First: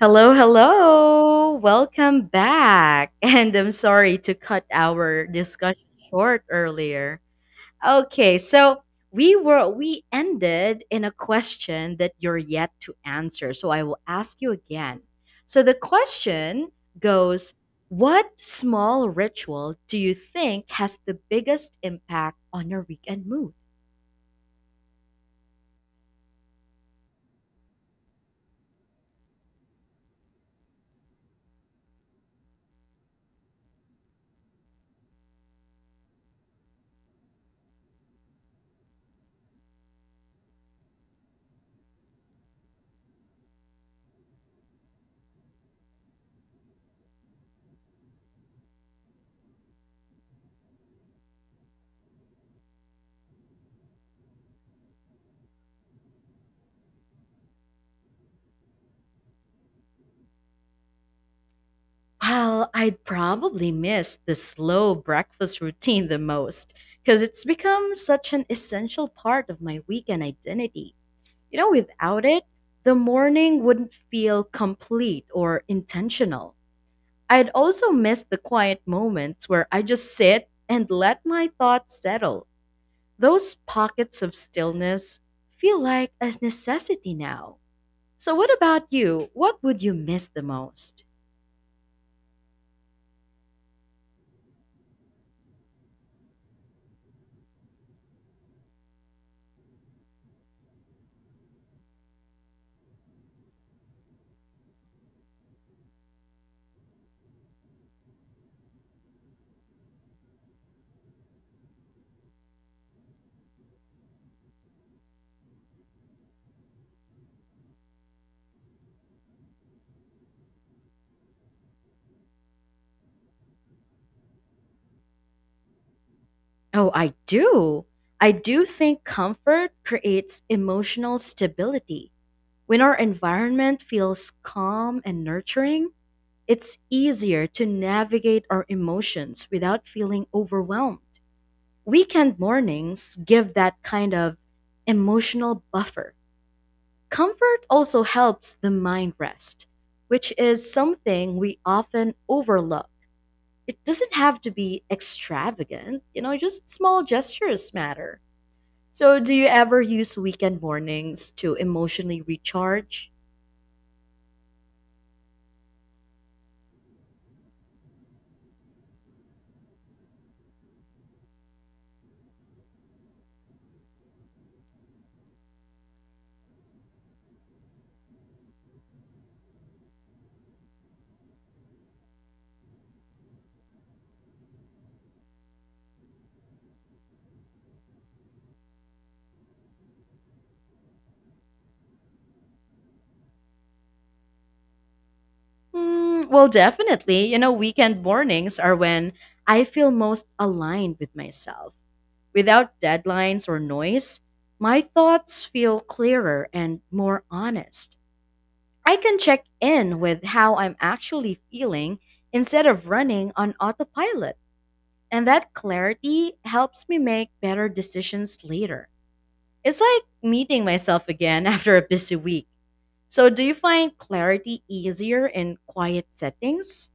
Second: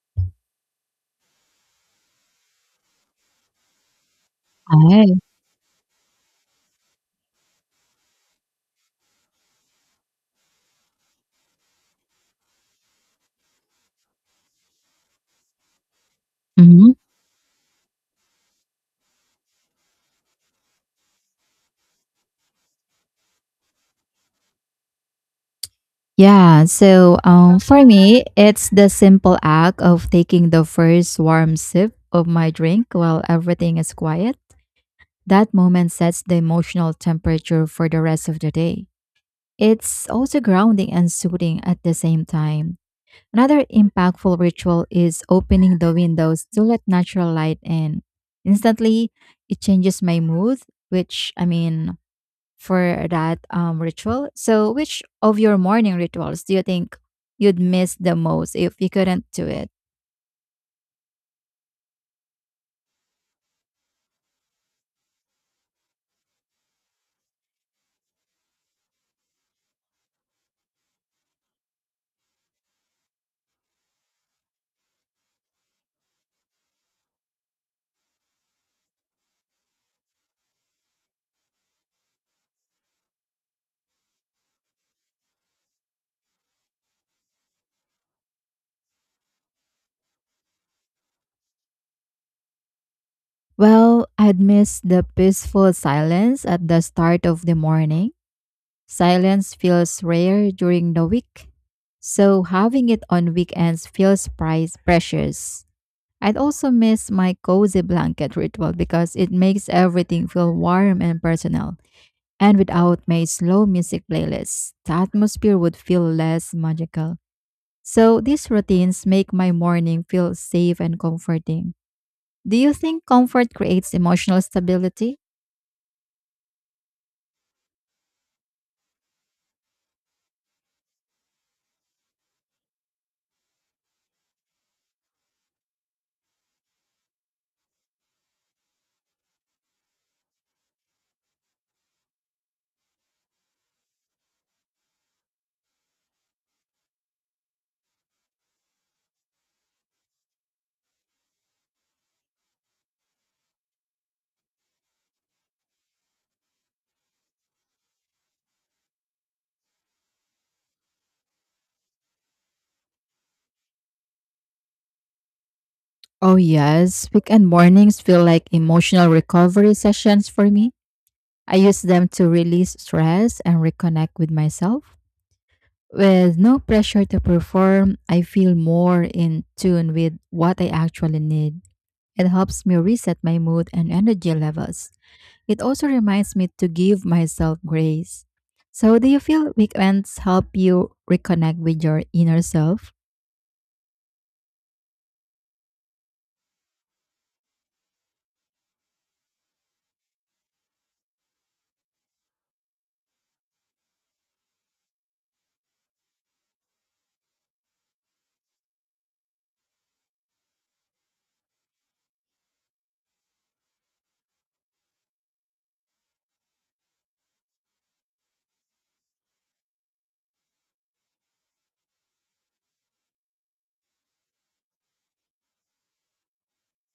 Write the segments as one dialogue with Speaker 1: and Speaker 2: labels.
Speaker 1: Hello, hello. Welcome back. And I'm sorry to cut
Speaker 2: Right.
Speaker 1: our discussion short earlier. Okay, so we ended in a question that you're yet to answer. So I will ask you again. So the question
Speaker 2: Mhm.
Speaker 1: goes, what small ritual do you think has the biggest impact on your weekend mood?
Speaker 2: Yeah. For me, it's the simple act of taking the first warm sip of my drink while everything is quiet. That moment sets the emotional temperature for the rest of the day. It's also grounding and soothing at the same time. Another impactful ritual is opening the windows to let natural light in. Instantly, it changes my mood, which, I mean, for that ritual. So, which of your morning rituals do you think you'd miss the most if you couldn't do it?
Speaker 1: Well, I'd probably miss the slow breakfast routine the most because it's become such an essential part of my weekend identity. You know, without it, the morning wouldn't feel complete or intentional. I'd also miss the quiet moments where I just sit and let my thoughts settle. Those pockets of stillness feel like a necessity now. So, what about you? What would you miss the most?
Speaker 2: Well, I'd miss the peaceful silence at the start of the morning. Silence feels rare during the week, so having it on weekends feels price precious. I'd also miss my cozy blanket ritual because it makes everything feel warm and personal. And without my slow music playlist, the atmosphere would feel less magical. So these routines make my morning feel safe and comforting. Do you think comfort creates emotional stability?
Speaker 1: Oh, I do. I do think comfort creates emotional stability. When our environment feels calm and nurturing, it's easier to navigate our emotions without feeling overwhelmed. Weekend mornings give that kind of emotional buffer. Comfort also helps the mind rest, which is something we often overlook. It doesn't have to be extravagant, you know, just small gestures matter. So, do you ever use weekend mornings to emotionally recharge?
Speaker 2: Oh, yes. Weekend mornings feel like emotional recovery sessions for me. I use them to release stress and reconnect with myself. With no pressure to perform, I feel more in tune with what I actually need. It helps me reset my mood and energy levels. It also reminds me to give myself grace. So, do you feel weekends help you reconnect with your inner self?
Speaker 1: Well, definitely. You know, weekend mornings are when I feel most aligned with myself. Without deadlines or noise, my thoughts feel clearer and more honest. I can check in with how I'm actually feeling instead of running on autopilot. And that clarity helps me make better decisions later. It's like meeting myself again after a busy week. So, do you find clarity easier in quiet settings?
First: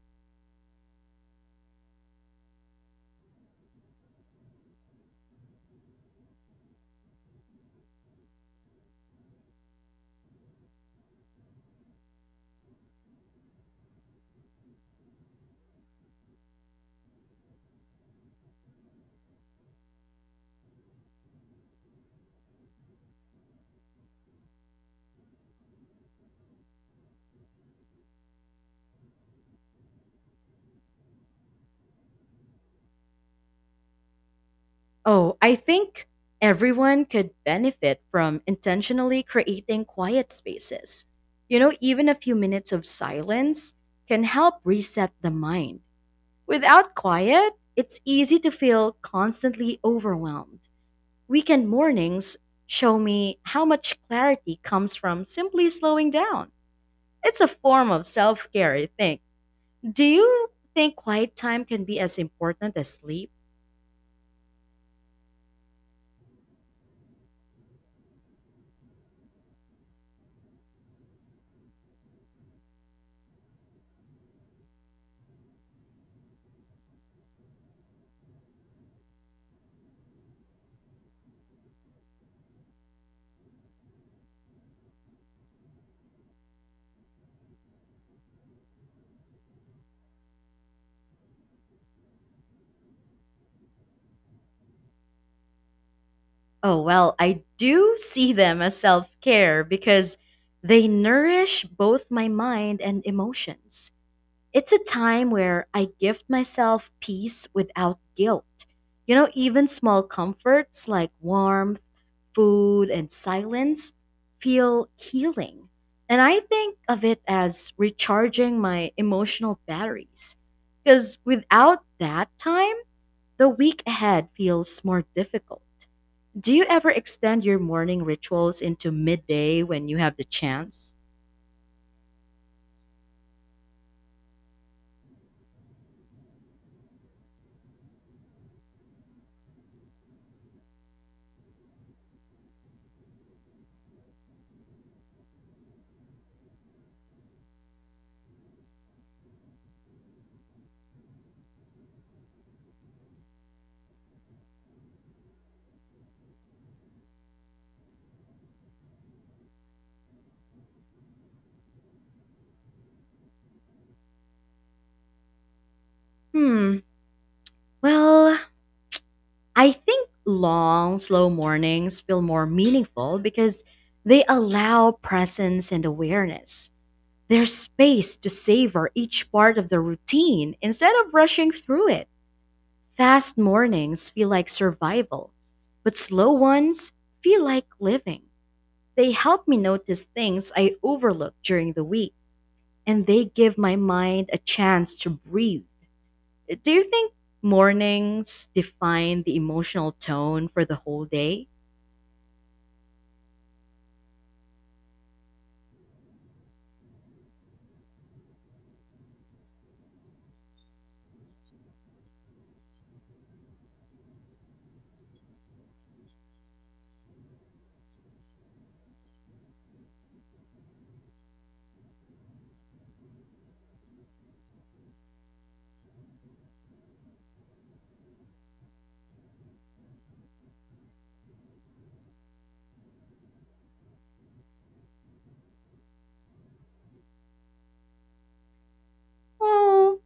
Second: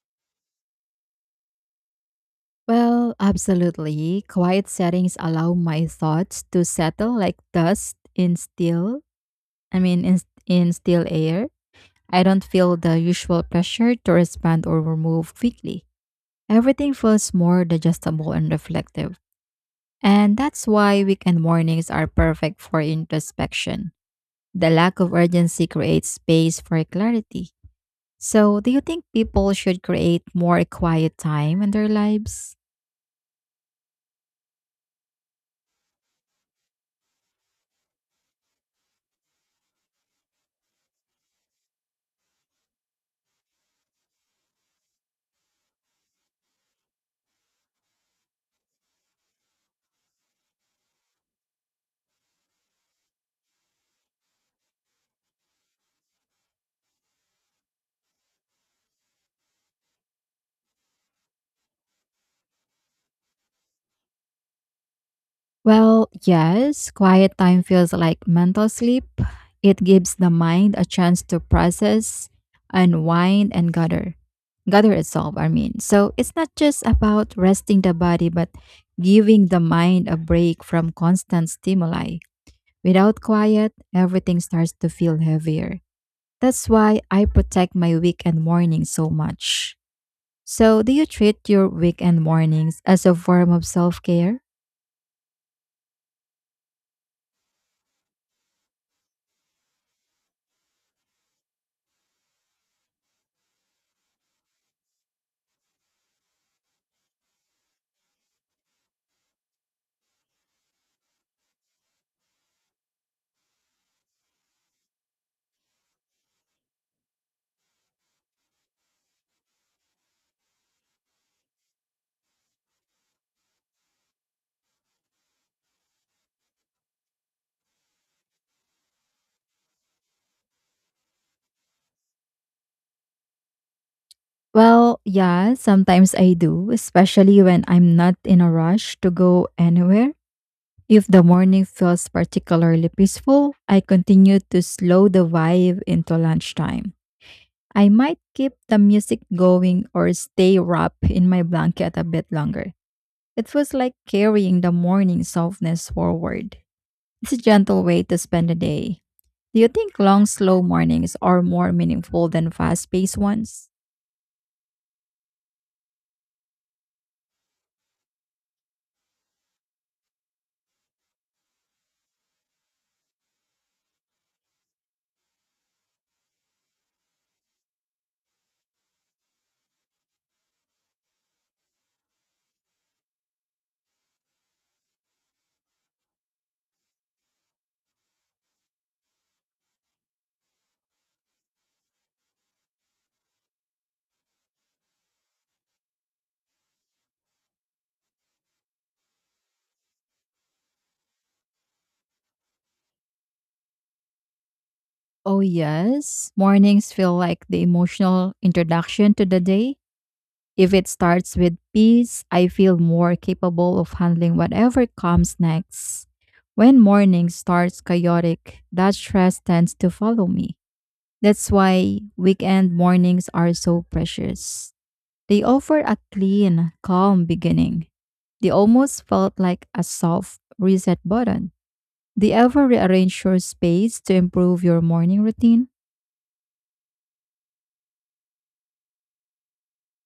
Speaker 2: Well, absolutely. Quiet settings allow my thoughts to settle like dust in I mean, in, in still air. I don't feel the usual pressure to respond or move quickly. Everything feels more digestible and reflective. And that's why weekend mornings are perfect for introspection. The lack of urgency creates space for clarity. So, do you think people should create more quiet time in their lives?
Speaker 1: Oh, I think everyone could benefit from intentionally creating quiet spaces. You know, even a few minutes of silence can help reset the mind. Without quiet, it's easy to feel constantly overwhelmed. Weekend mornings show me how much clarity comes from simply slowing down. It's a form of self care, I think. Do you think quiet time can be as important as sleep?
Speaker 2: Well, yes, quiet time feels like mental sleep. It gives the mind a chance to process, unwind, and gather. Gather itself, I mean. So, it's not just about resting the body, but giving the mind a break from constant stimuli. Without quiet, everything starts to feel heavier. That's why I protect my weekend mornings so much. So, do you treat your weekend mornings as a form of self care?
Speaker 1: Oh, well, I do see them as self care because they nourish both my mind and emotions. It's a time where I gift myself peace without guilt. You know, even small comforts like warmth, food, and silence feel healing. And I think of it as recharging my emotional batteries because without that time, the week ahead feels more difficult. Do you ever extend your morning rituals into midday when you have the chance?
Speaker 2: Well, yeah, sometimes I do, especially when I'm not in a rush to go anywhere. If the morning feels particularly peaceful, I continue to slow the vibe into lunchtime. I might keep the music going or stay wrapped in my blanket a bit longer. It feels like carrying the morning softness forward. It's a gentle way to spend a day. Do you think long, slow mornings are more meaningful than fast paced ones?
Speaker 1: Hmm. Well, I think long, slow mornings feel more meaningful because they allow presence and awareness. There's space to savor each part of the routine instead of rushing through it. Fast mornings feel like survival, but slow ones feel like living. They help me notice things I overlook during the week, and they give my mind a chance to breathe. Do you think mornings define the emotional tone for the whole day?
Speaker 2: Oh, yes. Mornings feel like the emotional introduction to the day. If it starts with peace, I feel more capable of handling whatever comes next. When morning starts chaotic, that stress tends to follow me. That's why weekend mornings are so precious. They offered a clean, calm beginning. They almost felt like a soft reset button. Do you ever rearrange your space to improve your morning routine?
Speaker 1: Well,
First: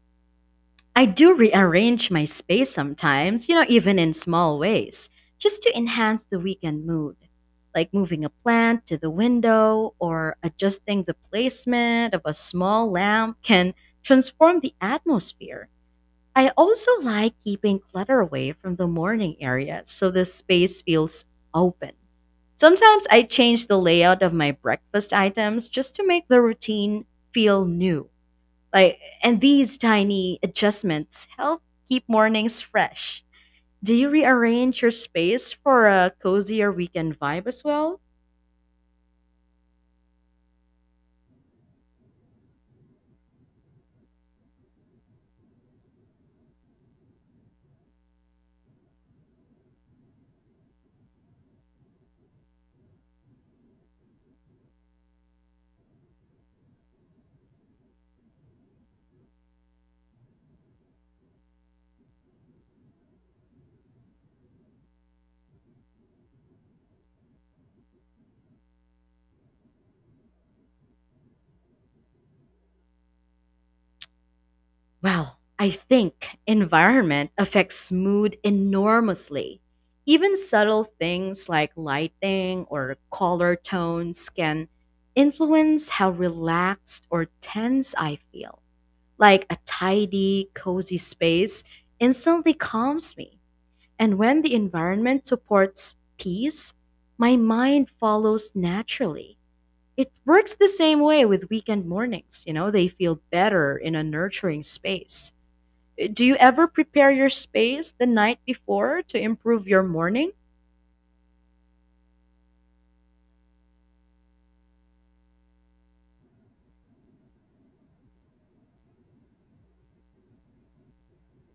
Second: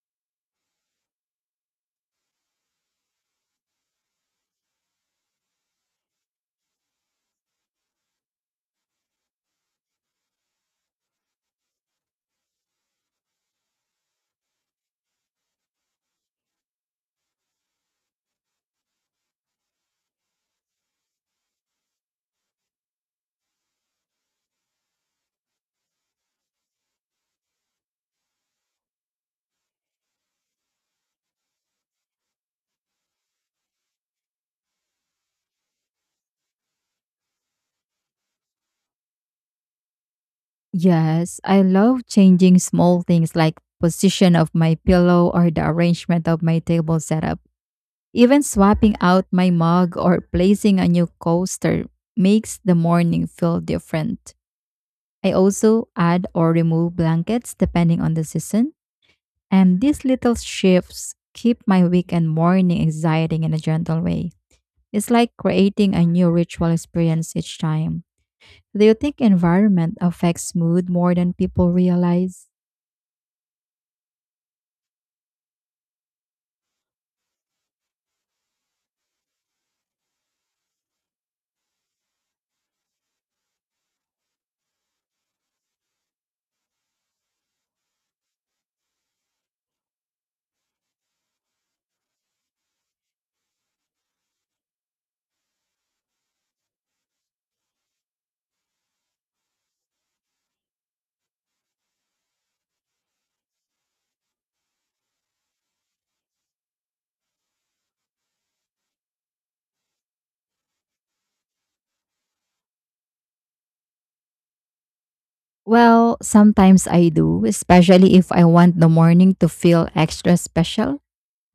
Speaker 1: I do rearrange my space sometimes, you know, even in small ways, just to enhance the weekend mood, like moving a plant to the window or adjusting the placement of a small lamp can transform the atmosphere. I also like keeping clutter away from the morning area so the space feels open. Sometimes I change the layout of my breakfast items just to make the routine feel new. Like and these tiny adjustments help keep mornings fresh. Do you rearrange your space for a cozier weekend vibe as well?
Speaker 2: Yes, I love changing small things like position of my pillow or the arrangement of my table setup. Even swapping out my mug or placing a new coaster makes the morning feel different. I also add or remove blankets depending on the season. And these little shifts keep my weekend morning exciting in a gentle way. It's like creating a new ritual experience each time. Do you think environment affects mood more than people realize?
Speaker 1: Well, I think environment affects mood enormously. Even subtle things like lighting or color tones can influence how relaxed or tense I feel. Like a tidy, cozy space instantly calms me. And when the environment supports peace, my mind follows naturally. It works the same way with weekend mornings, you know, they feel better in a nurturing space. Do you ever prepare your space the night before to improve your morning?
Speaker 2: Well, sometimes I do, especially if I want the morning to feel extra special.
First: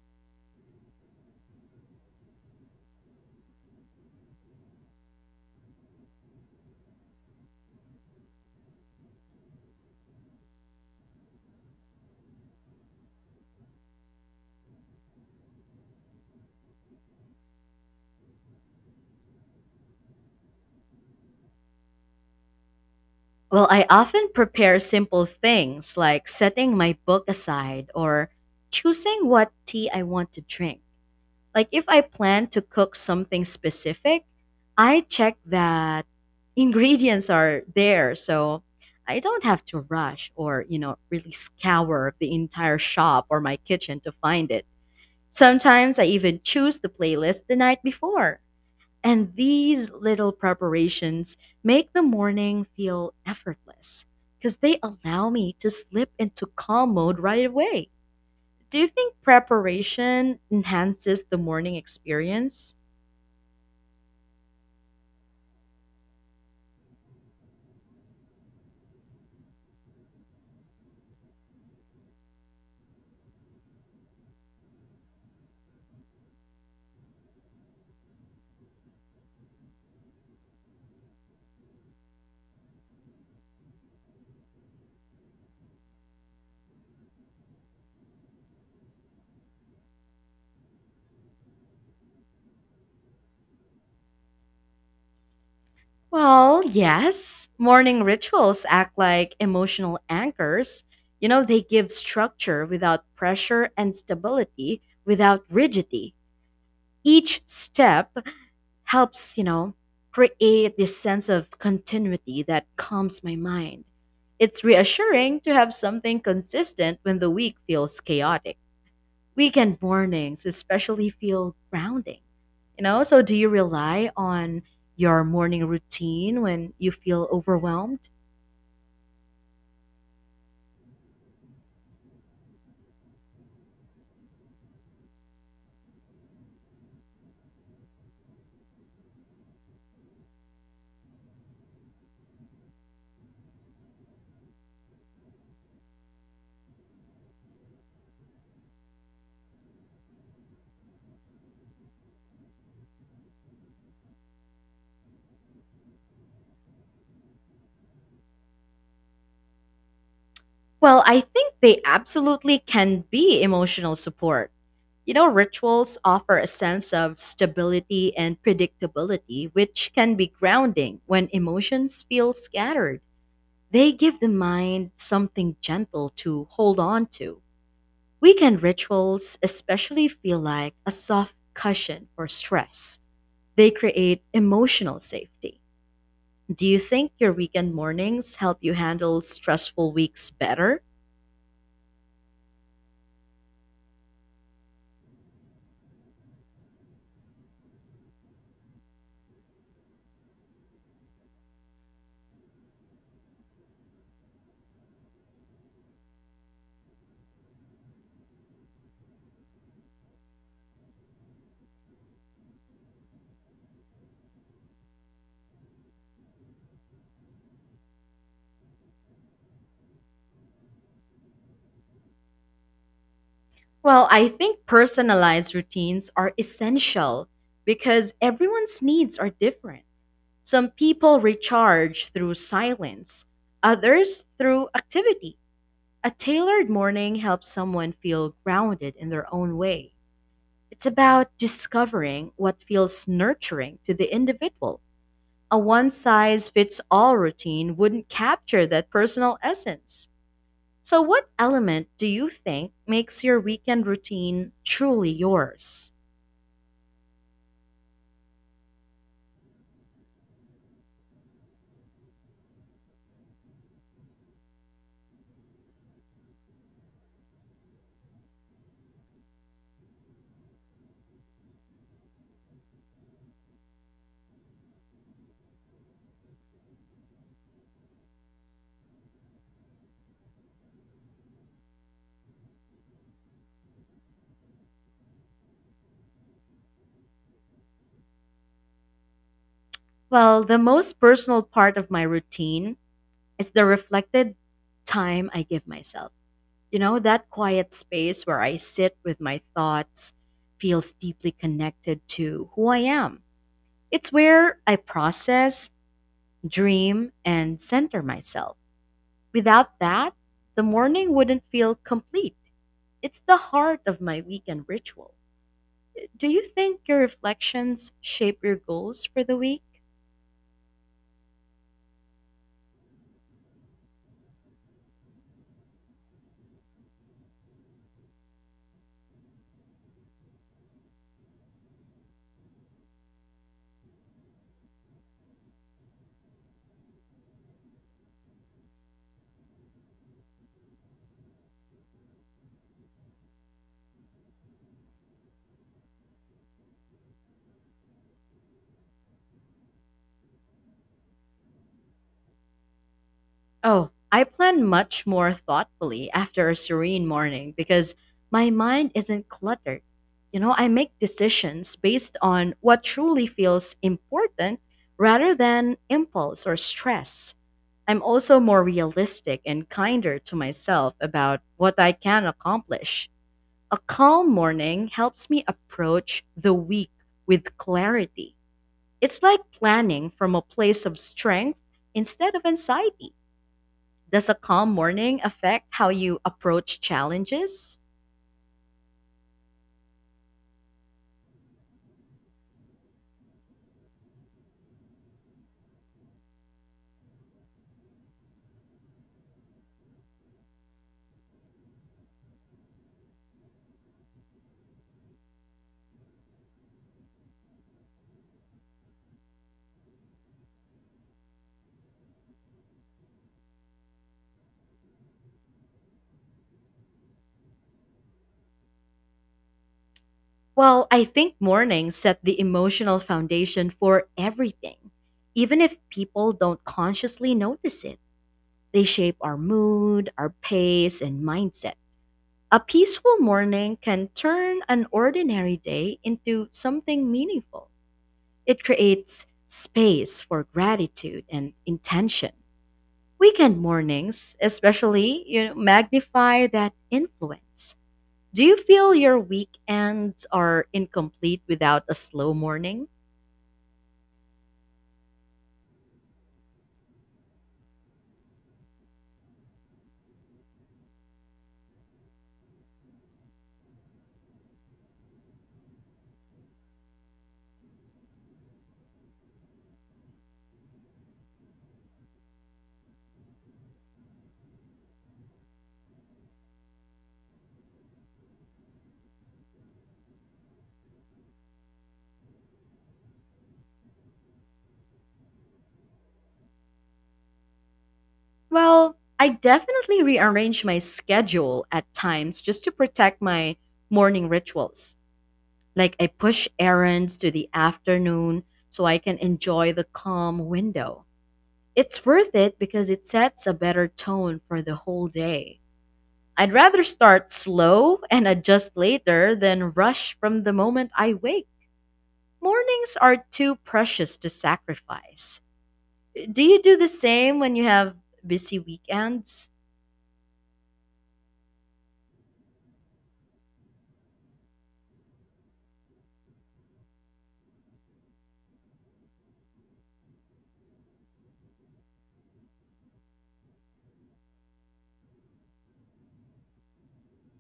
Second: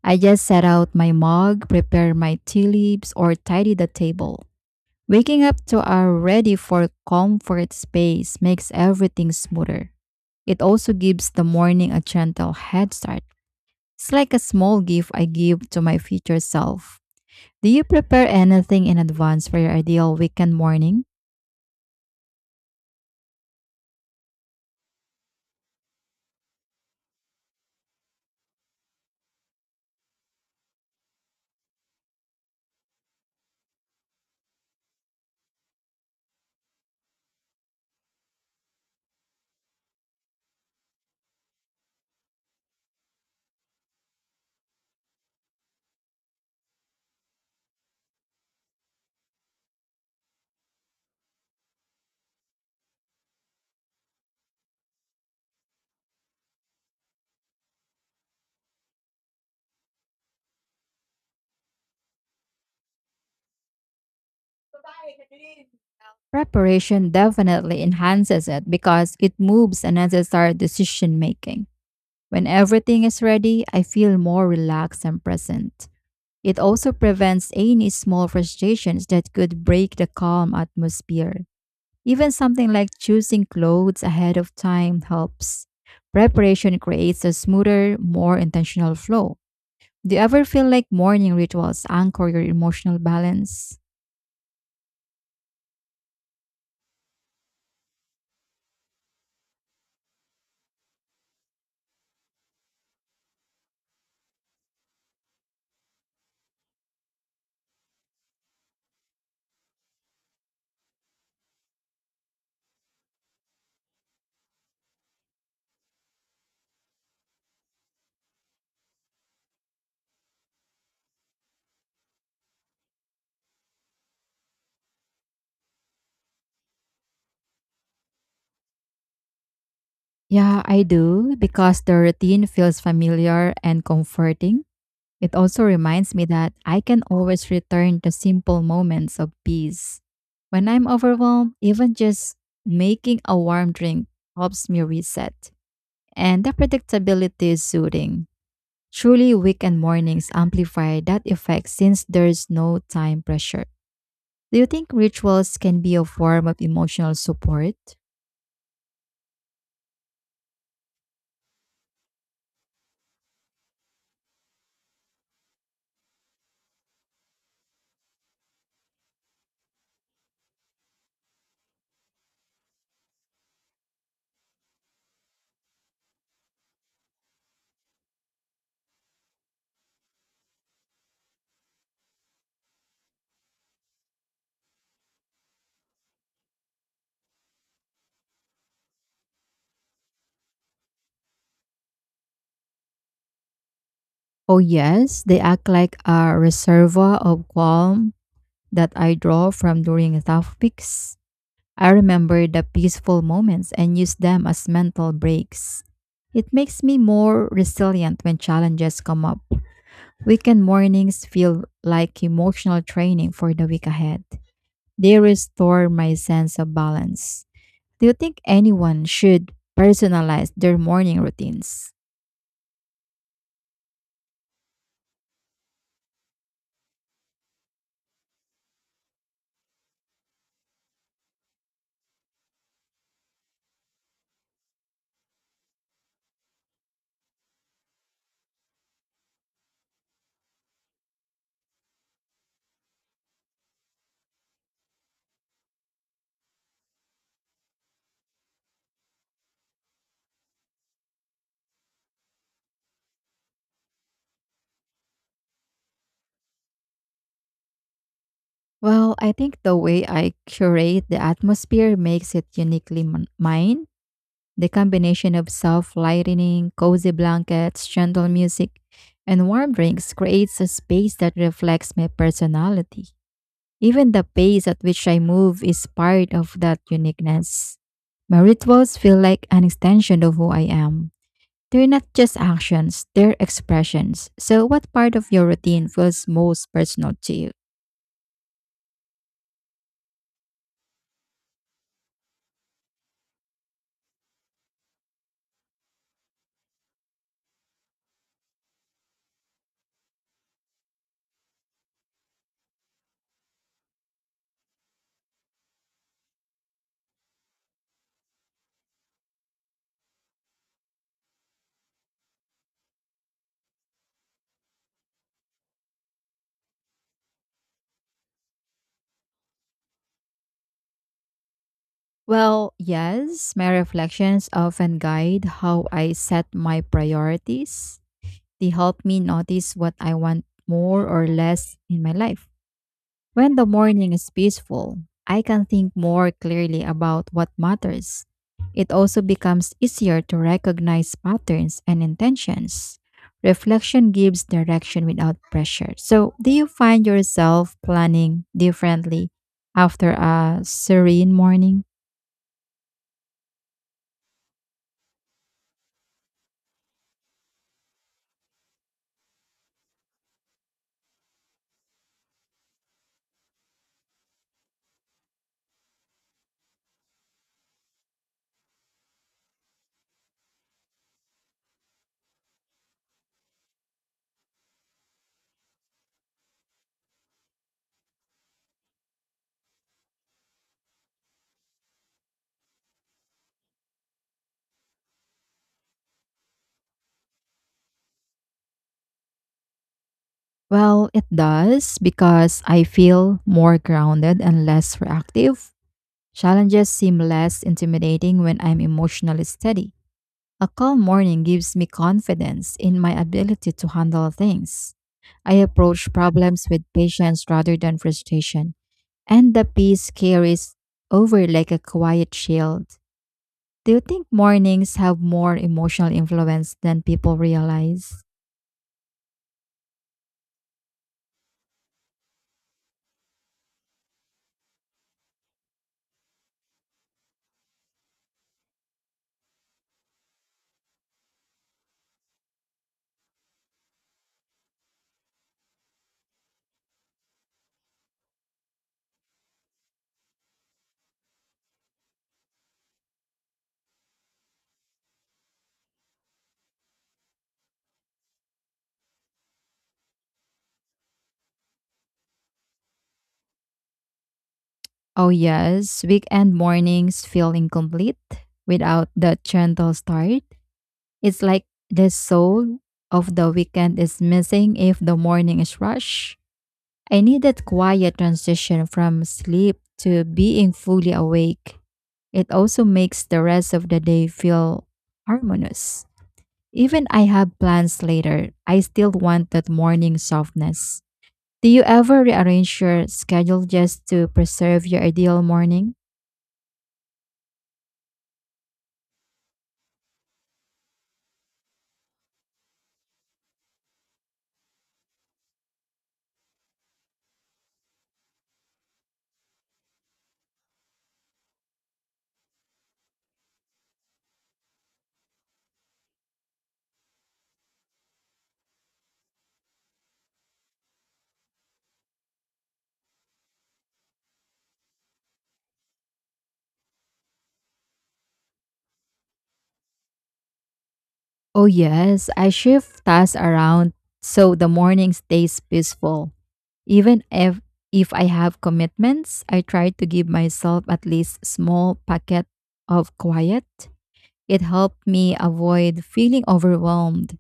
Speaker 2: I just set out my mug, prepare my tea leaves, or tidy the table. Waking up to our ready for comfort space makes everything smoother. It also gives the morning a gentle head start. It's like a small gift I give to my future self. Do you prepare anything in advance for your ideal weekend morning?
Speaker 1: Well, I often prepare simple things like setting my book aside or choosing what tea I want to drink. Like if I plan to cook something specific, I check that ingredients are there so I don't have to rush or, you know, really scour the entire shop or my kitchen to find it. Sometimes I even choose the playlist the night before. And these little preparations make the morning feel effortless because they allow me to slip into calm mode right away. Do you think preparation enhances the morning experience?
Speaker 2: Preparation definitely enhances it because it moves unnecessary decision making. When everything is ready, I feel more relaxed and present. It also prevents any small frustrations that could break the calm atmosphere. Even something like choosing clothes ahead of time helps. Preparation creates a smoother, more intentional flow. Do you ever feel like morning rituals anchor your emotional balance?
Speaker 1: Well, yes. Morning rituals act like emotional anchors. You know, they give structure without pressure and stability without rigidity. Each step helps, you know, create this sense of continuity that calms my mind. It's reassuring to have something consistent when the week feels chaotic. Weekend mornings especially feel grounding, you know? So do you rely on your morning routine when you feel overwhelmed?
Speaker 2: Yeah, I do, because the routine feels familiar and comforting. It also reminds me that I can always return to simple moments of peace. When I'm overwhelmed, even just making a warm drink helps me reset. And the predictability is soothing. Truly, weekend mornings amplify that effect since there's no time pressure. Do you think rituals can be a form of emotional support?
Speaker 1: Well, I think they absolutely can be emotional support. You know, rituals offer a sense of stability and predictability, which can be grounding when emotions feel scattered. They give the mind something gentle to hold on to. Weekend rituals especially feel like a soft cushion for stress. They create emotional safety. Do you think your weekend mornings help you handle stressful weeks better?
Speaker 2: Oh, yes, they act like a reservoir of calm that I draw from during tough weeks. I remember the peaceful moments and use them as mental breaks. It makes me more resilient when challenges come up. Weekend mornings feel like emotional training for the week ahead. They restore my sense of balance. Do you think anyone should personalize their morning routines?
Speaker 1: Well, I think personalized routines are essential because everyone's needs are different. Some people recharge through silence, others through activity. A tailored morning helps someone feel grounded in their own way. It's about discovering what feels nurturing to the individual. A one size fits all routine wouldn't capture that personal essence. So, what element do you think makes your weekend routine truly yours?
Speaker 2: Well, I think the way I curate the atmosphere makes it uniquely mine. The combination of soft lighting, cozy blankets, gentle music, and warm drinks creates a space that reflects my personality. Even the pace at which I move is part of that uniqueness. My rituals feel like an extension of who I am. They're not just actions, they're expressions. So, what part of your routine feels most personal to you?
Speaker 1: Well, the most personal part of my routine is the reflected time I give myself. You know, that quiet space where I sit with my thoughts feels deeply connected to who I am. It's where I process, dream, and center myself. Without that, the morning wouldn't feel complete. It's the heart of my weekend ritual. Do you think your reflections shape your goals for the week?
Speaker 2: Well, yes, my reflections often guide how I set my priorities. They help me notice what I want more or less in my life. When the morning is peaceful, I can think more clearly about what matters. It also becomes easier to recognize patterns and intentions. Reflection gives direction without pressure. So, do you find yourself planning differently after a serene morning?
Speaker 1: Oh, I plan much more thoughtfully after a serene morning because my mind isn't cluttered. You know, I make decisions based on what truly feels important rather than impulse or stress. I'm also more realistic and kinder to myself about what I can accomplish. A calm morning helps me approach the week with clarity. It's like planning from a place of strength instead of anxiety. Does a calm morning affect how you approach challenges?
Speaker 2: Well, it does because I feel more grounded and less reactive. Challenges seem less intimidating when I'm emotionally steady. A calm morning gives me confidence in my ability to handle things. I approach problems with patience rather than frustration, and the peace carries over like a quiet shield. Do you think mornings have more emotional influence than people realize?
Speaker 1: Well, I think mornings set the emotional foundation for everything. Even if people don't consciously notice it, they shape our mood, our pace, and mindset. A peaceful morning can turn an ordinary day into something meaningful. It creates space for gratitude and intention. Weekend mornings, especially, you know, magnify that influence. Do you feel your weekends are incomplete without a slow morning?
Speaker 2: Oh, yes, weekend mornings feel incomplete without that gentle start. It's like the soul of the weekend is missing if the morning is rushed. I need that quiet transition from sleep to being fully awake. It also makes the rest of the day feel harmonious. Even I have plans later, I still want that morning softness. Do you ever rearrange your schedule just to preserve your ideal morning?
Speaker 1: Well, I definitely rearrange my schedule at times just to protect my morning rituals. Like I push errands to the afternoon so I can enjoy the calm window. It's worth it because it sets a better tone for the whole day. I'd rather start slow and adjust later than rush from the moment I wake. Mornings are too precious to sacrifice. Do you do the same when you have busy weekends?
Speaker 2: Oh, yes, I shift tasks around so the morning stays peaceful. Even if I have commitments, I try to give myself at least small packet of quiet. It helped me avoid feeling overwhelmed.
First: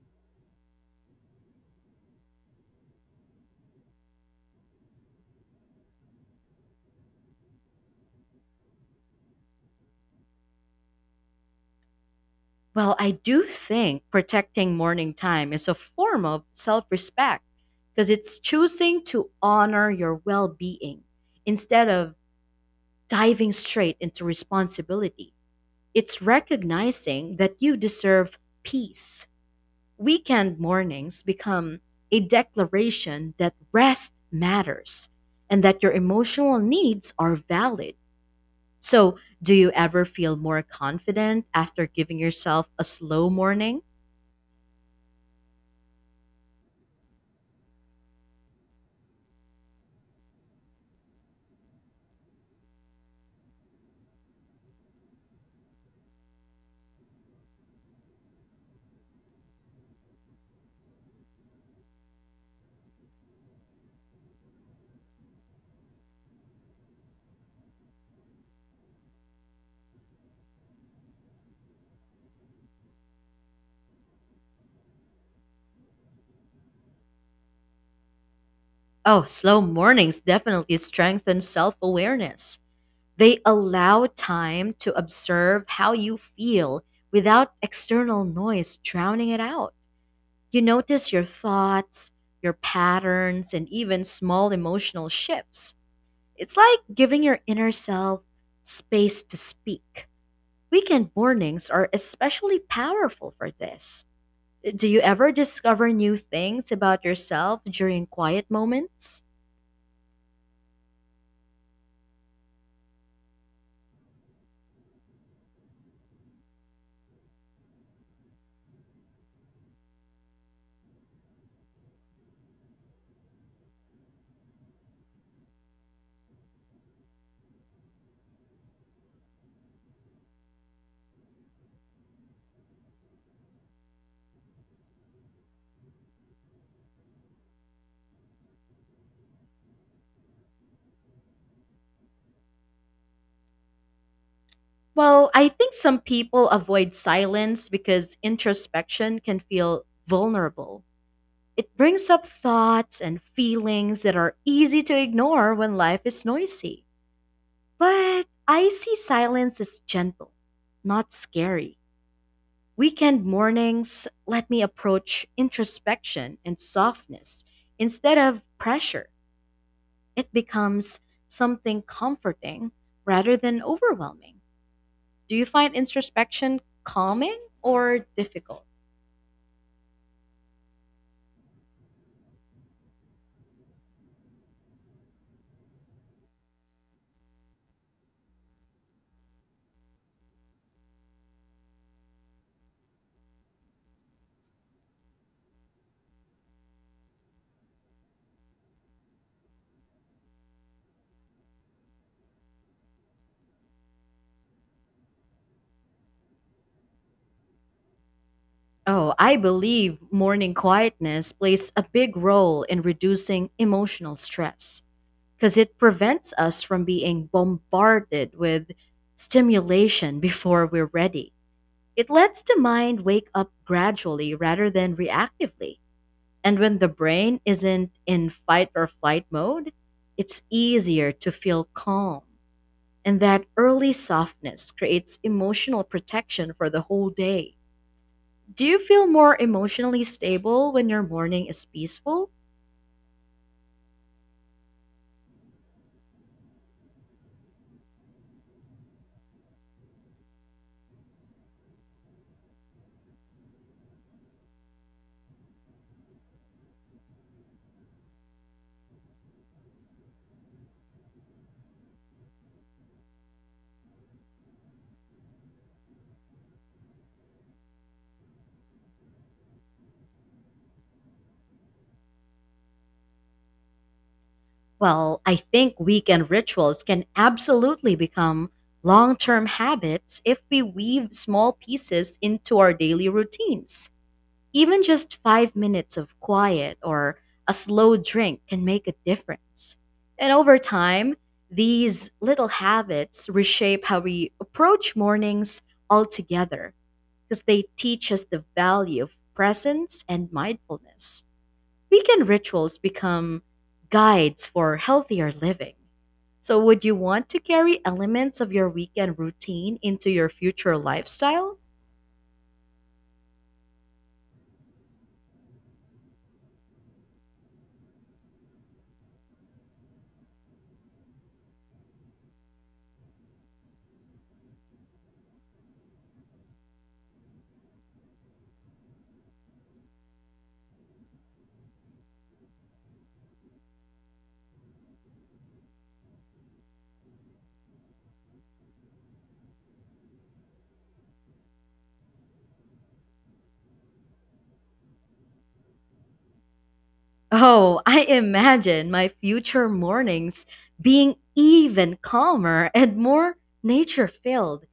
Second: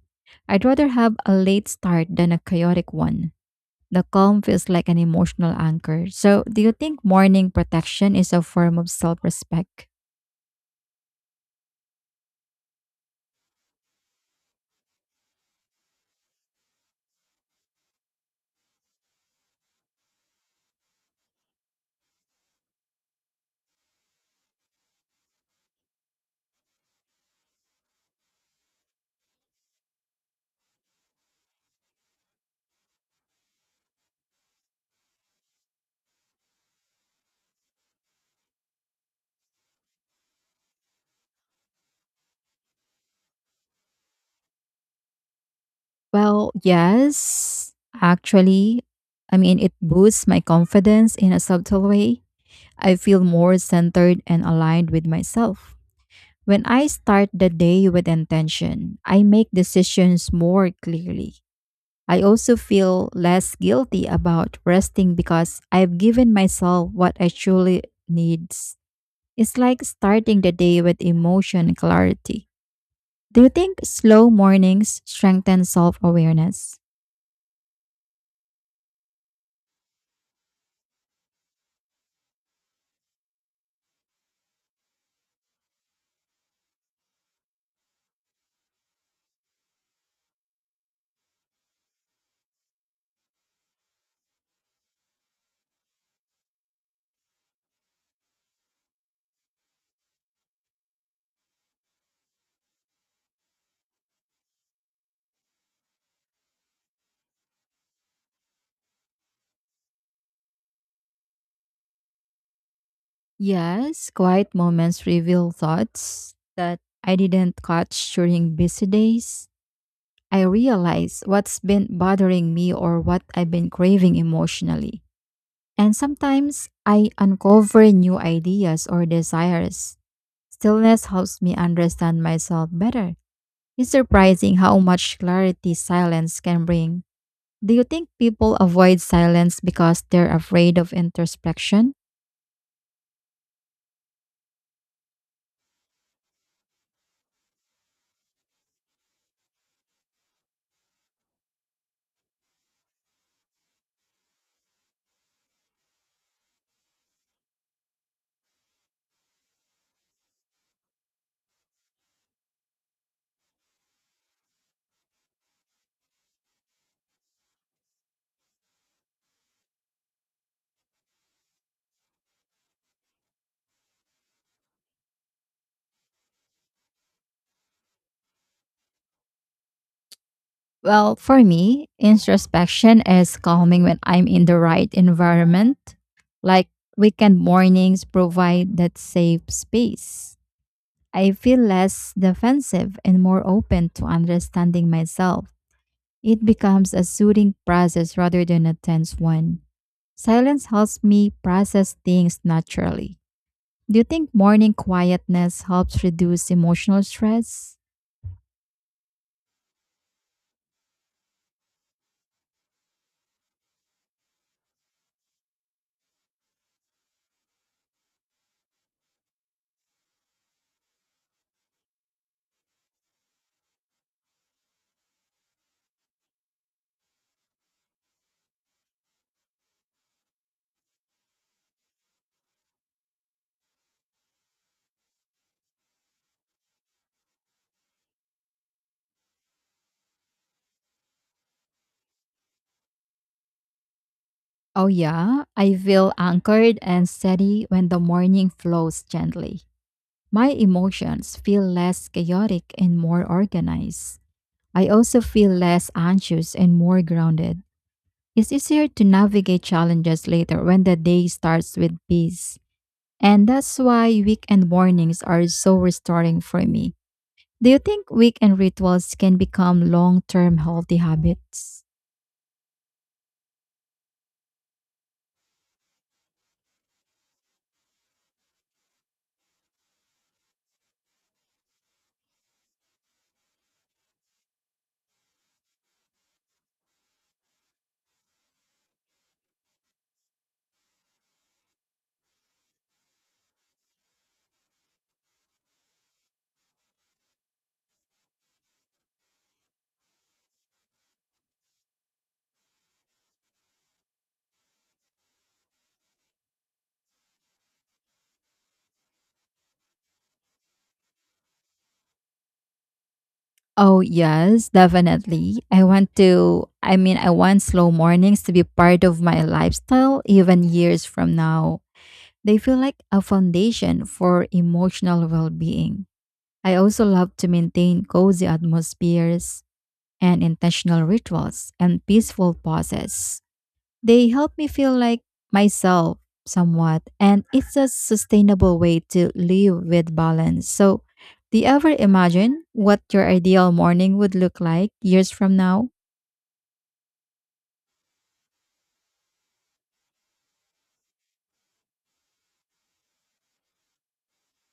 Speaker 2: I'd rather have a late start than a chaotic one. The calm feels like an emotional anchor. So, do you think morning protection is a form of self-respect?
Speaker 1: Well, I do think protecting morning time is a form of self respect because it's choosing to honor your well being instead of diving straight into responsibility. It's recognizing that you deserve peace. Weekend mornings become a declaration that rest matters and that your emotional needs are valid. So, do you ever feel more confident after giving yourself a slow morning?
Speaker 2: Well, yes, actually. I mean, it boosts my confidence in a subtle way. I feel more centered and aligned with myself. When I start the day with intention, I make decisions more clearly. I also feel less guilty about resting because I've given myself what I truly needs. It's like starting the day with emotion clarity. Do you think slow mornings strengthen self-awareness?
Speaker 1: Oh, slow mornings definitely strengthen self awareness. They allow time to observe how you feel without external noise drowning it out. You notice your thoughts, your patterns, and even small emotional shifts. It's like giving your inner self space to speak. Weekend mornings are especially powerful for this. Do you ever discover new things about yourself during quiet moments?
Speaker 2: Yes, quiet moments reveal thoughts that I didn't catch during busy days. I realize what's been bothering me or what I've been craving emotionally. And sometimes I uncover new ideas or desires. Stillness helps me understand myself better. It's surprising how much clarity silence can bring. Do you think people avoid silence because they're afraid of introspection?
Speaker 1: Well, I think some people avoid silence because introspection can feel vulnerable. It brings up thoughts and feelings that are easy to ignore when life is noisy. But I see silence as gentle, not scary. Weekend mornings let me approach introspection and softness instead of pressure. It becomes something comforting rather than overwhelming. Do you find introspection calming or difficult?
Speaker 2: Well, for me, introspection is calming when I'm in the right environment. Like weekend mornings provide that safe space. I feel less defensive and more open to understanding myself. It becomes a soothing process rather than a tense one. Silence helps me process things naturally. Do you think morning quietness helps reduce emotional stress?
Speaker 1: Oh, I believe morning quietness plays a big role in reducing emotional stress because it prevents us from being bombarded with stimulation before we're ready. It lets the mind wake up gradually rather than reactively. And when the brain isn't in fight or flight mode, it's easier to feel calm. And that early softness creates emotional protection for the whole day. Do you feel more emotionally stable when your morning is peaceful?
Speaker 2: Oh, yeah, I feel anchored and steady when the morning flows gently. My emotions feel less chaotic and more organized. I also feel less anxious and more grounded. It's easier to navigate challenges later when the day starts with peace. And that's why weekend mornings are so restoring for me. Do you think weekend rituals can become long term healthy habits?
Speaker 1: Well, I think weekend rituals can absolutely become long term habits if we weave small pieces into our daily routines. Even just 5 minutes of quiet or a slow drink can make a difference. And over time, these little habits reshape how we approach mornings altogether because they teach us the value of presence and mindfulness. Weekend rituals become guides for healthier living. So, would you want to carry elements of your weekend routine into your future lifestyle?
Speaker 2: Oh, yes, definitely. I want slow mornings to be part of my lifestyle even years from now. They feel like a foundation for emotional well being. I also love to maintain cozy atmospheres and intentional rituals and peaceful pauses. They help me feel like myself somewhat, and it's a sustainable way to live with balance. So, do you ever imagine what your ideal morning would look like years from now?
Speaker 1: Oh, I imagine my future mornings being even calmer and more nature filled.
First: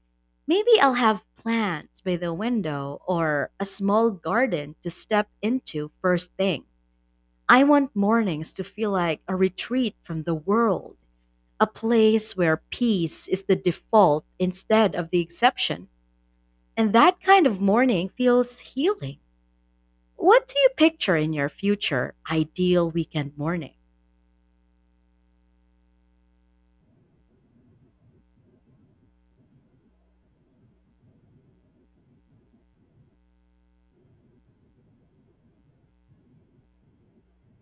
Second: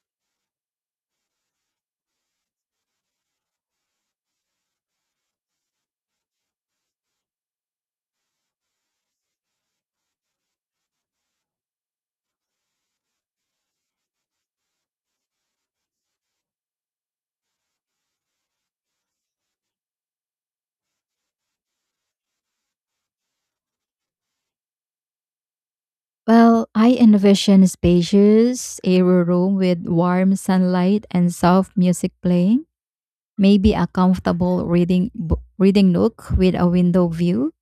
Speaker 1: Maybe I'll have plants by the window or a small garden to step into first thing. I want mornings to feel like a retreat from the world, a place where peace is the default instead of the exception. And that kind of morning feels healing. What do you picture in your future ideal weekend morning?
Speaker 2: Well, I envision a spacious, airy room with warm sunlight and soft music playing. Maybe a comfortable reading nook with a window view.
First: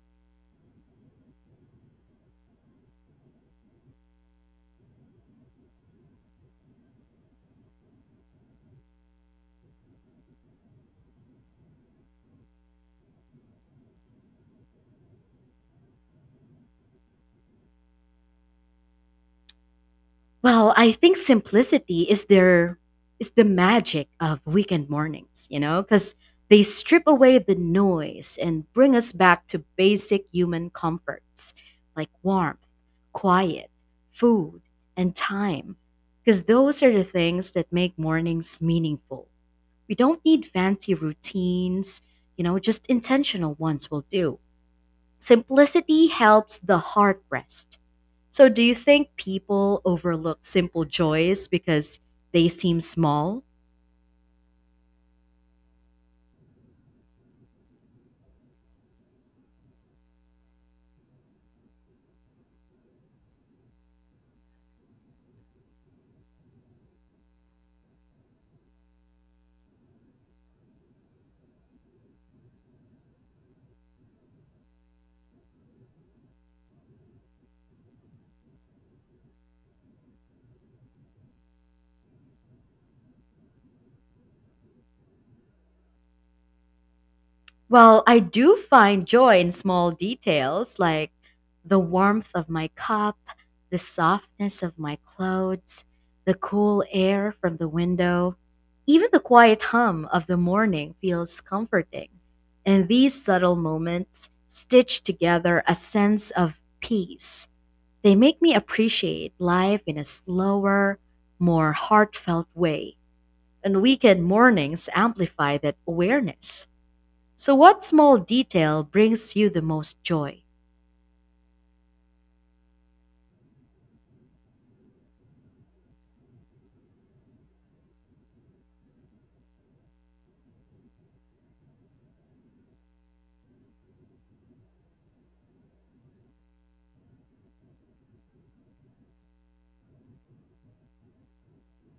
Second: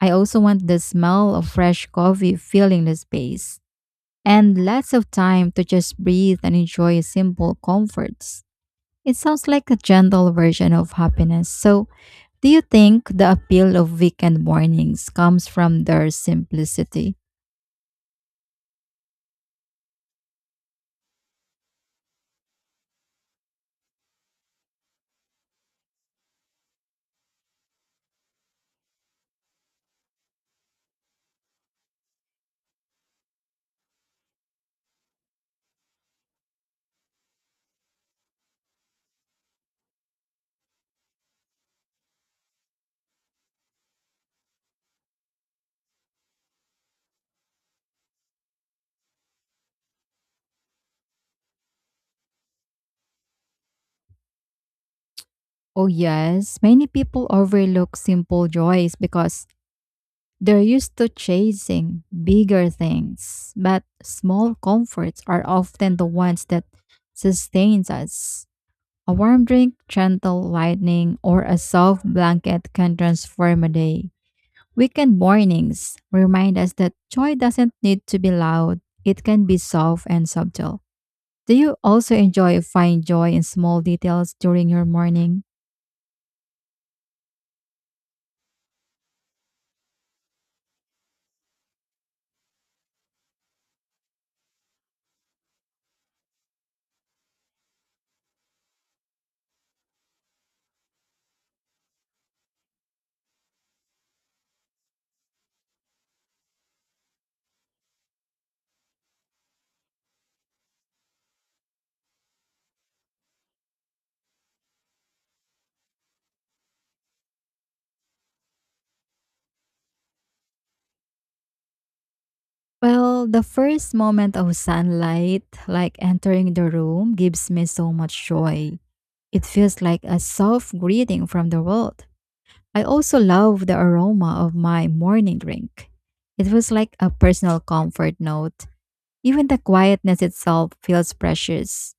Speaker 2: I also want the smell of fresh coffee filling the space and lots of time to just breathe and enjoy simple comforts. It sounds like a gentle version of happiness. So, do you think the appeal of weekend mornings comes from their simplicity?
Speaker 1: Well, I think simplicity is their is the magic of weekend mornings, you know, because they strip away the noise and bring us back to basic human comforts like warmth, quiet, food, and time. Because those are the things that make mornings meaningful. We don't need fancy routines, you know, just intentional ones will do. Simplicity helps the heart rest, so do you think people overlook simple joys because they seem small?
Speaker 2: Oh, yes, many people overlook simple joys because they're used to chasing bigger things, but small comforts are often the ones that sustains us. A warm drink, gentle lightning, or a soft blanket can transform a day. Weekend mornings remind us that joy doesn't need to be loud, it can be soft and subtle. Do you also enjoy find joy in small details during your morning?
Speaker 1: Well, I do find joy in small details like the warmth of my cup, the softness of my clothes, the cool air from the window. Even the quiet hum of the morning feels comforting. And these subtle moments stitch together a sense of peace. They make me appreciate life in a slower, more heartfelt way. And weekend mornings amplify that awareness. So, what small detail brings you the most joy?
Speaker 2: Well, the first moment of sunlight, like entering the room, gives me so much joy. It feels like a soft greeting from the world. I also love the aroma of my morning drink. It was like a personal comfort note. Even the quietness itself feels precious.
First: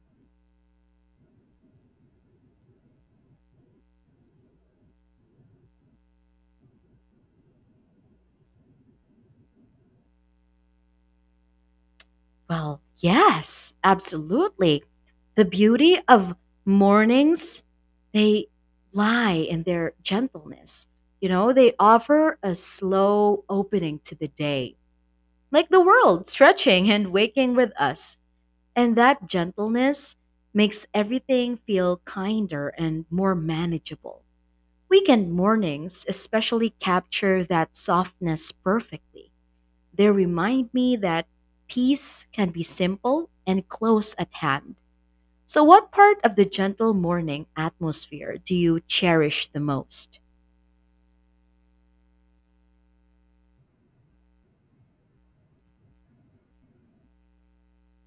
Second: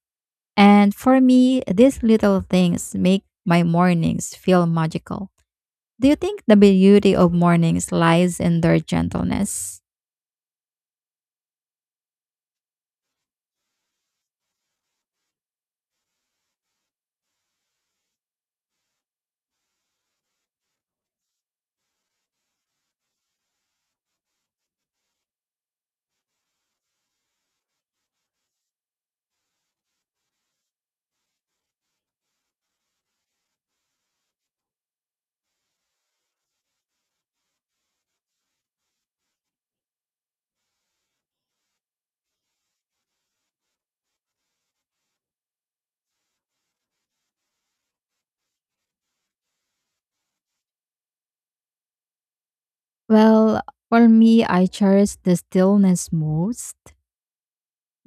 Speaker 2: And for me, these little things make my mornings feel magical. Do you think the beauty of mornings lies in their gentleness?
Speaker 1: Well, yes, absolutely. The beauty of mornings, they lie in their gentleness. You know, they offer a slow opening to the day, like the world stretching and waking with us. And that gentleness makes everything feel kinder and more manageable. Weekend mornings especially capture that softness perfectly. They remind me that peace can be simple and close at hand. So, what part of the gentle morning atmosphere do you cherish the most?
Speaker 2: Well, for me, I cherish the stillness most.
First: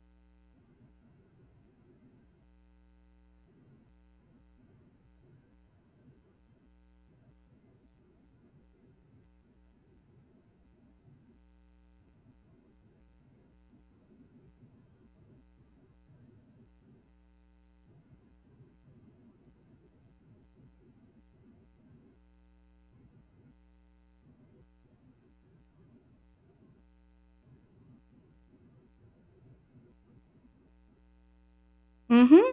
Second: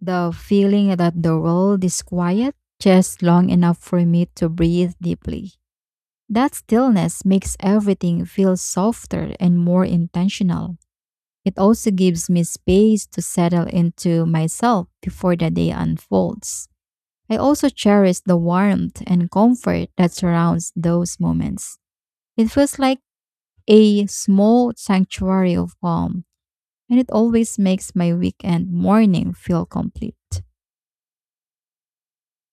Speaker 2: The feeling that the world is quiet just long enough for me to breathe deeply. That stillness makes everything feel softer and more intentional. It also gives me space to settle into myself before the day unfolds. I also cherish the warmth and comfort that surrounds those moments. It feels like a small sanctuary of calm, and it always makes my weekend morning feel complete.
Speaker 1: Mm hmm.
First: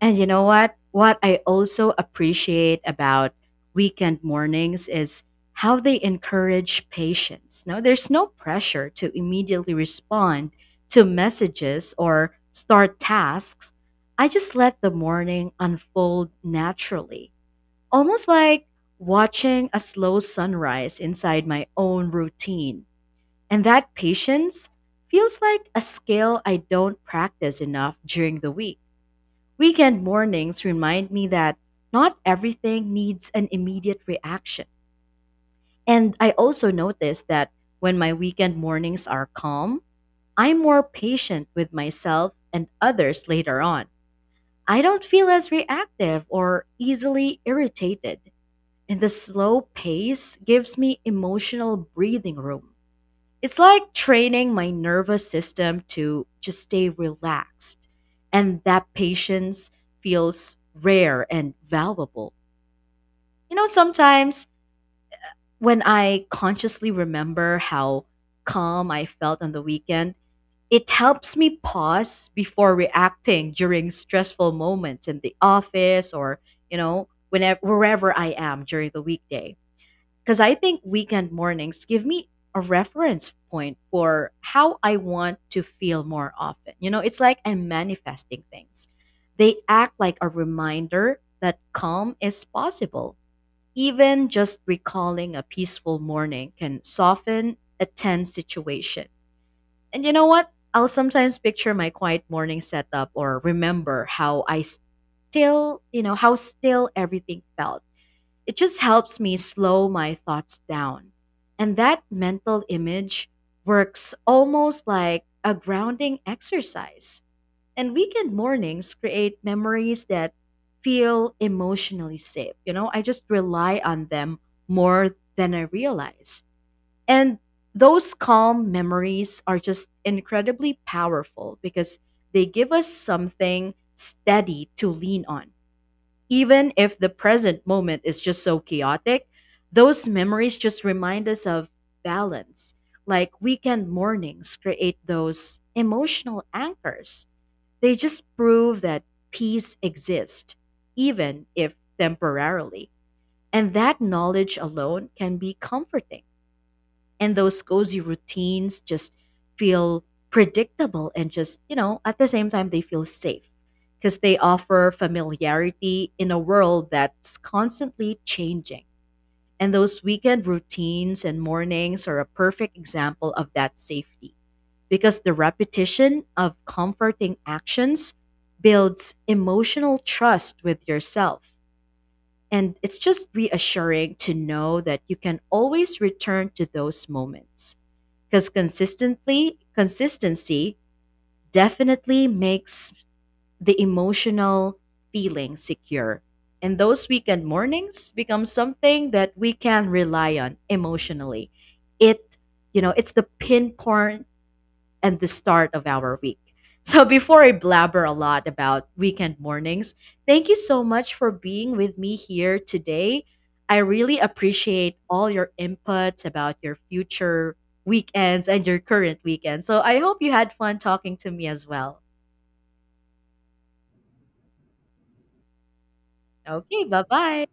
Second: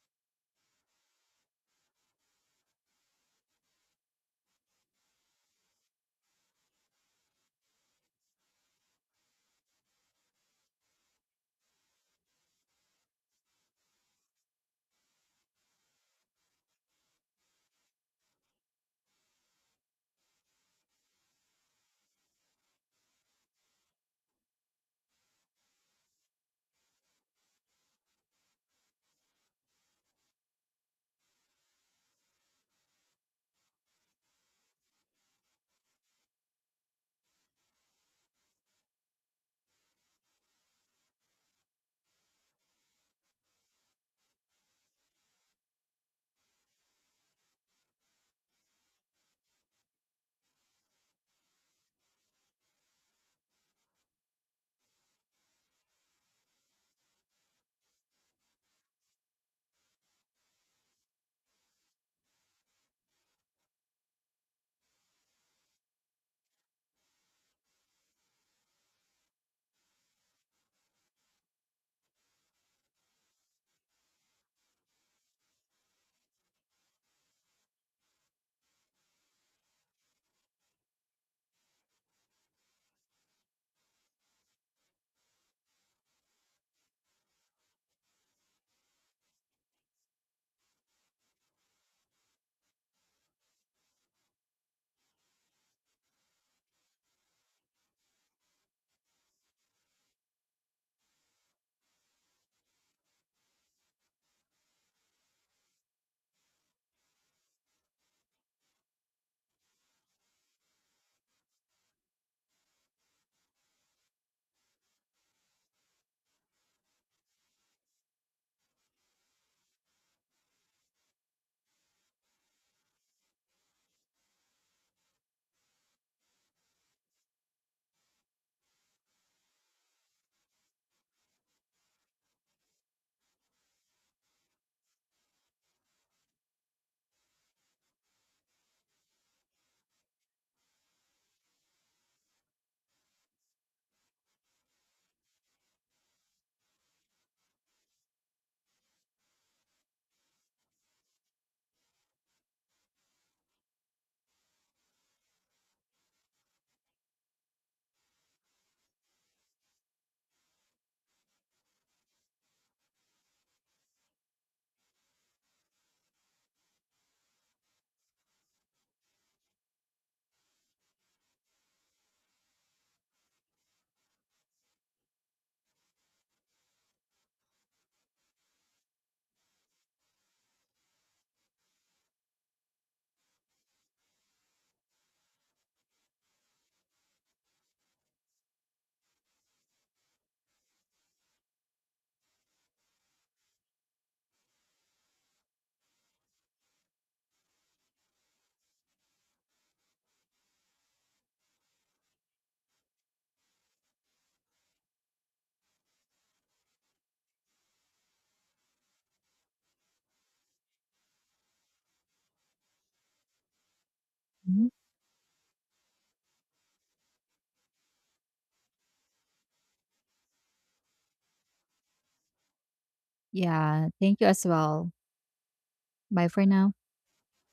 Speaker 1: And you know what? What I also appreciate about weekend mornings is how they encourage patience. Now, there's no pressure to immediately respond to messages or start tasks. I just let the morning unfold naturally, almost like watching a slow sunrise inside my own routine. And that patience feels like a skill I don't practice enough during the week. Weekend mornings remind me that not everything needs an immediate reaction. And I also notice that when my weekend mornings are calm, I'm more patient with myself and others later on. I don't feel as reactive or easily irritated, and the slow pace gives me emotional breathing room. It's like training my nervous system to just stay relaxed. And that patience feels rare and valuable. You know, sometimes when I consciously remember how calm I felt on the weekend, it helps me pause before reacting during stressful moments in the office or, you know, whenever wherever I am during the weekday. Because I think weekend mornings give me a reference point for how I want to feel more often. You know, it's like I'm manifesting things. They act like a reminder that calm is possible. Even just recalling a peaceful morning can soften a tense situation. And you know what? I'll sometimes picture my quiet morning setup or remember how I still, you know, how still everything felt, it just helps me slow my thoughts down. And that mental image works almost like a grounding exercise. And weekend mornings create memories that feel emotionally safe. You know, I just rely on them more than I realize. And those calm memories are just incredibly powerful because they give us something steady to lean on, even if the present moment is just so chaotic, those memories just remind us of balance. Like weekend mornings create those emotional anchors. They just prove that peace exists, even if temporarily. And that knowledge alone can be comforting, and those cozy routines just feel predictable and, just you know, at the same time they feel safe because they offer familiarity in a world that's constantly changing, and those weekend routines and mornings are a perfect example of that safety because the repetition of comforting actions builds emotional trust with yourself, and it's just reassuring to know that you can always return to those moments because consistently consistency definitely makes the emotional feeling secure, and those weekend mornings become something that we can rely on emotionally. It, you know, it's the pinpoint and the start of our week. So, before I blabber a lot about weekend mornings, thank you so much for being with me here today. I really
Speaker 2: Mhm.
Speaker 1: appreciate all your inputs about your future weekends and your current weekend. So, I hope you had fun talking to me as well.
Speaker 2: Yeah, thank you as well. Bye for now.
Speaker 1: Okay, bye bye.